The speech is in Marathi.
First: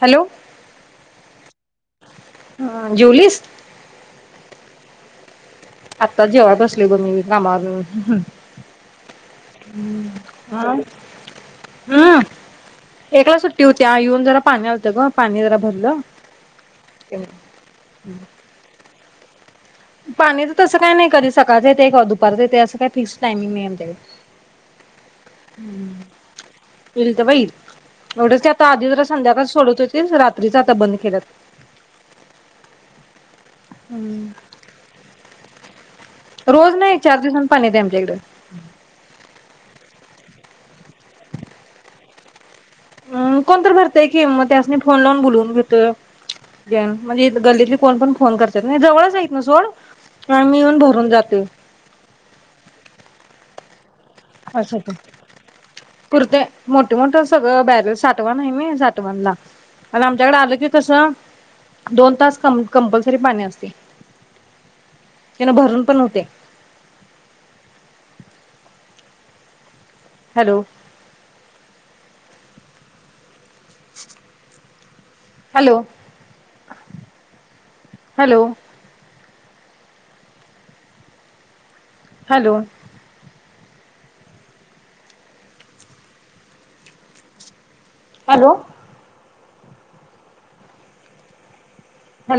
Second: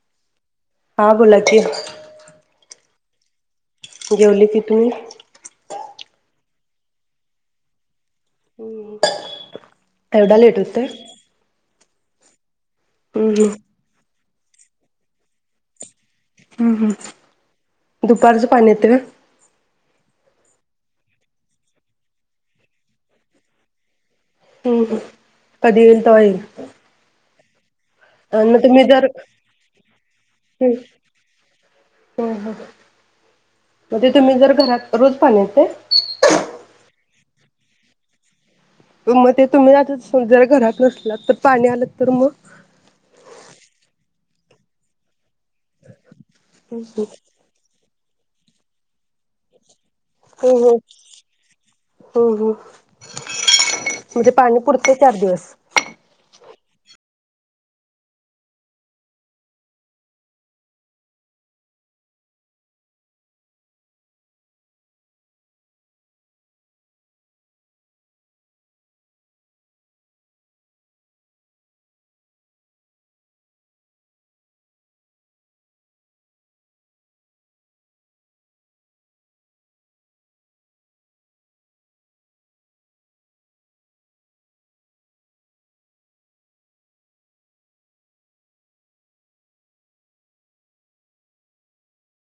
हॅलो हा बोला की हा जेवलीस? जेवली की तु आत्ता जेवाय बसलुय ब मी कामावरन येऊ एवढा लेट होतोय? हा. हम्म एकला हम्म सुट्टी होत्या येऊन जरा पाणी आलत ग, पाणी जरा भरलं. हम्म हम् दुपारचं पाणी येते व्हय? पाणीच तसं काय नाही, कधी सकाळच येतय, कधी दुपारच येतय, असं काय फिक्स टाइमिंग नाही आमच्या इकडे. हम् कधी येईल तवा येईल. येईल तेव्हा येईल एवढंच की आणि मग आता तुम्ही आधी जरा जर हम्म संध्याकाळ सोडत होतीत, रात्रीच आता बंद केल्यात. हम्म हम्म मग तुम्ही जर घरात रोज पाणी येतय? रोज नाही चार दिवसून पाणी येतय आमच्या इकडे. मग ते तुम्ही आता समजा घरात नसला तर पाणी आलं तर मग. अम कोण तर भरतय की, मग त्यासनी फोन लावून बोलवून हम्म म्हणजे गल्लीतली कोण पण फोन करत्यात नाही जवळच आहे हितून सोड. हा हम्म मी हम्म हम्म येऊन भरून जाते. हम्म म्हणजे पाणी पुुरते चार दिवस. कुर्ते मोठे मोठ सगळं बॅरल साठवण आहे नई, साठवणला आणि आमच्याकडे आल कि कस दोन तास कंपल्सरी पाणी असतय त्यामुळे भरून पण होतय. Hello. Hello, hello. Hello. Hello.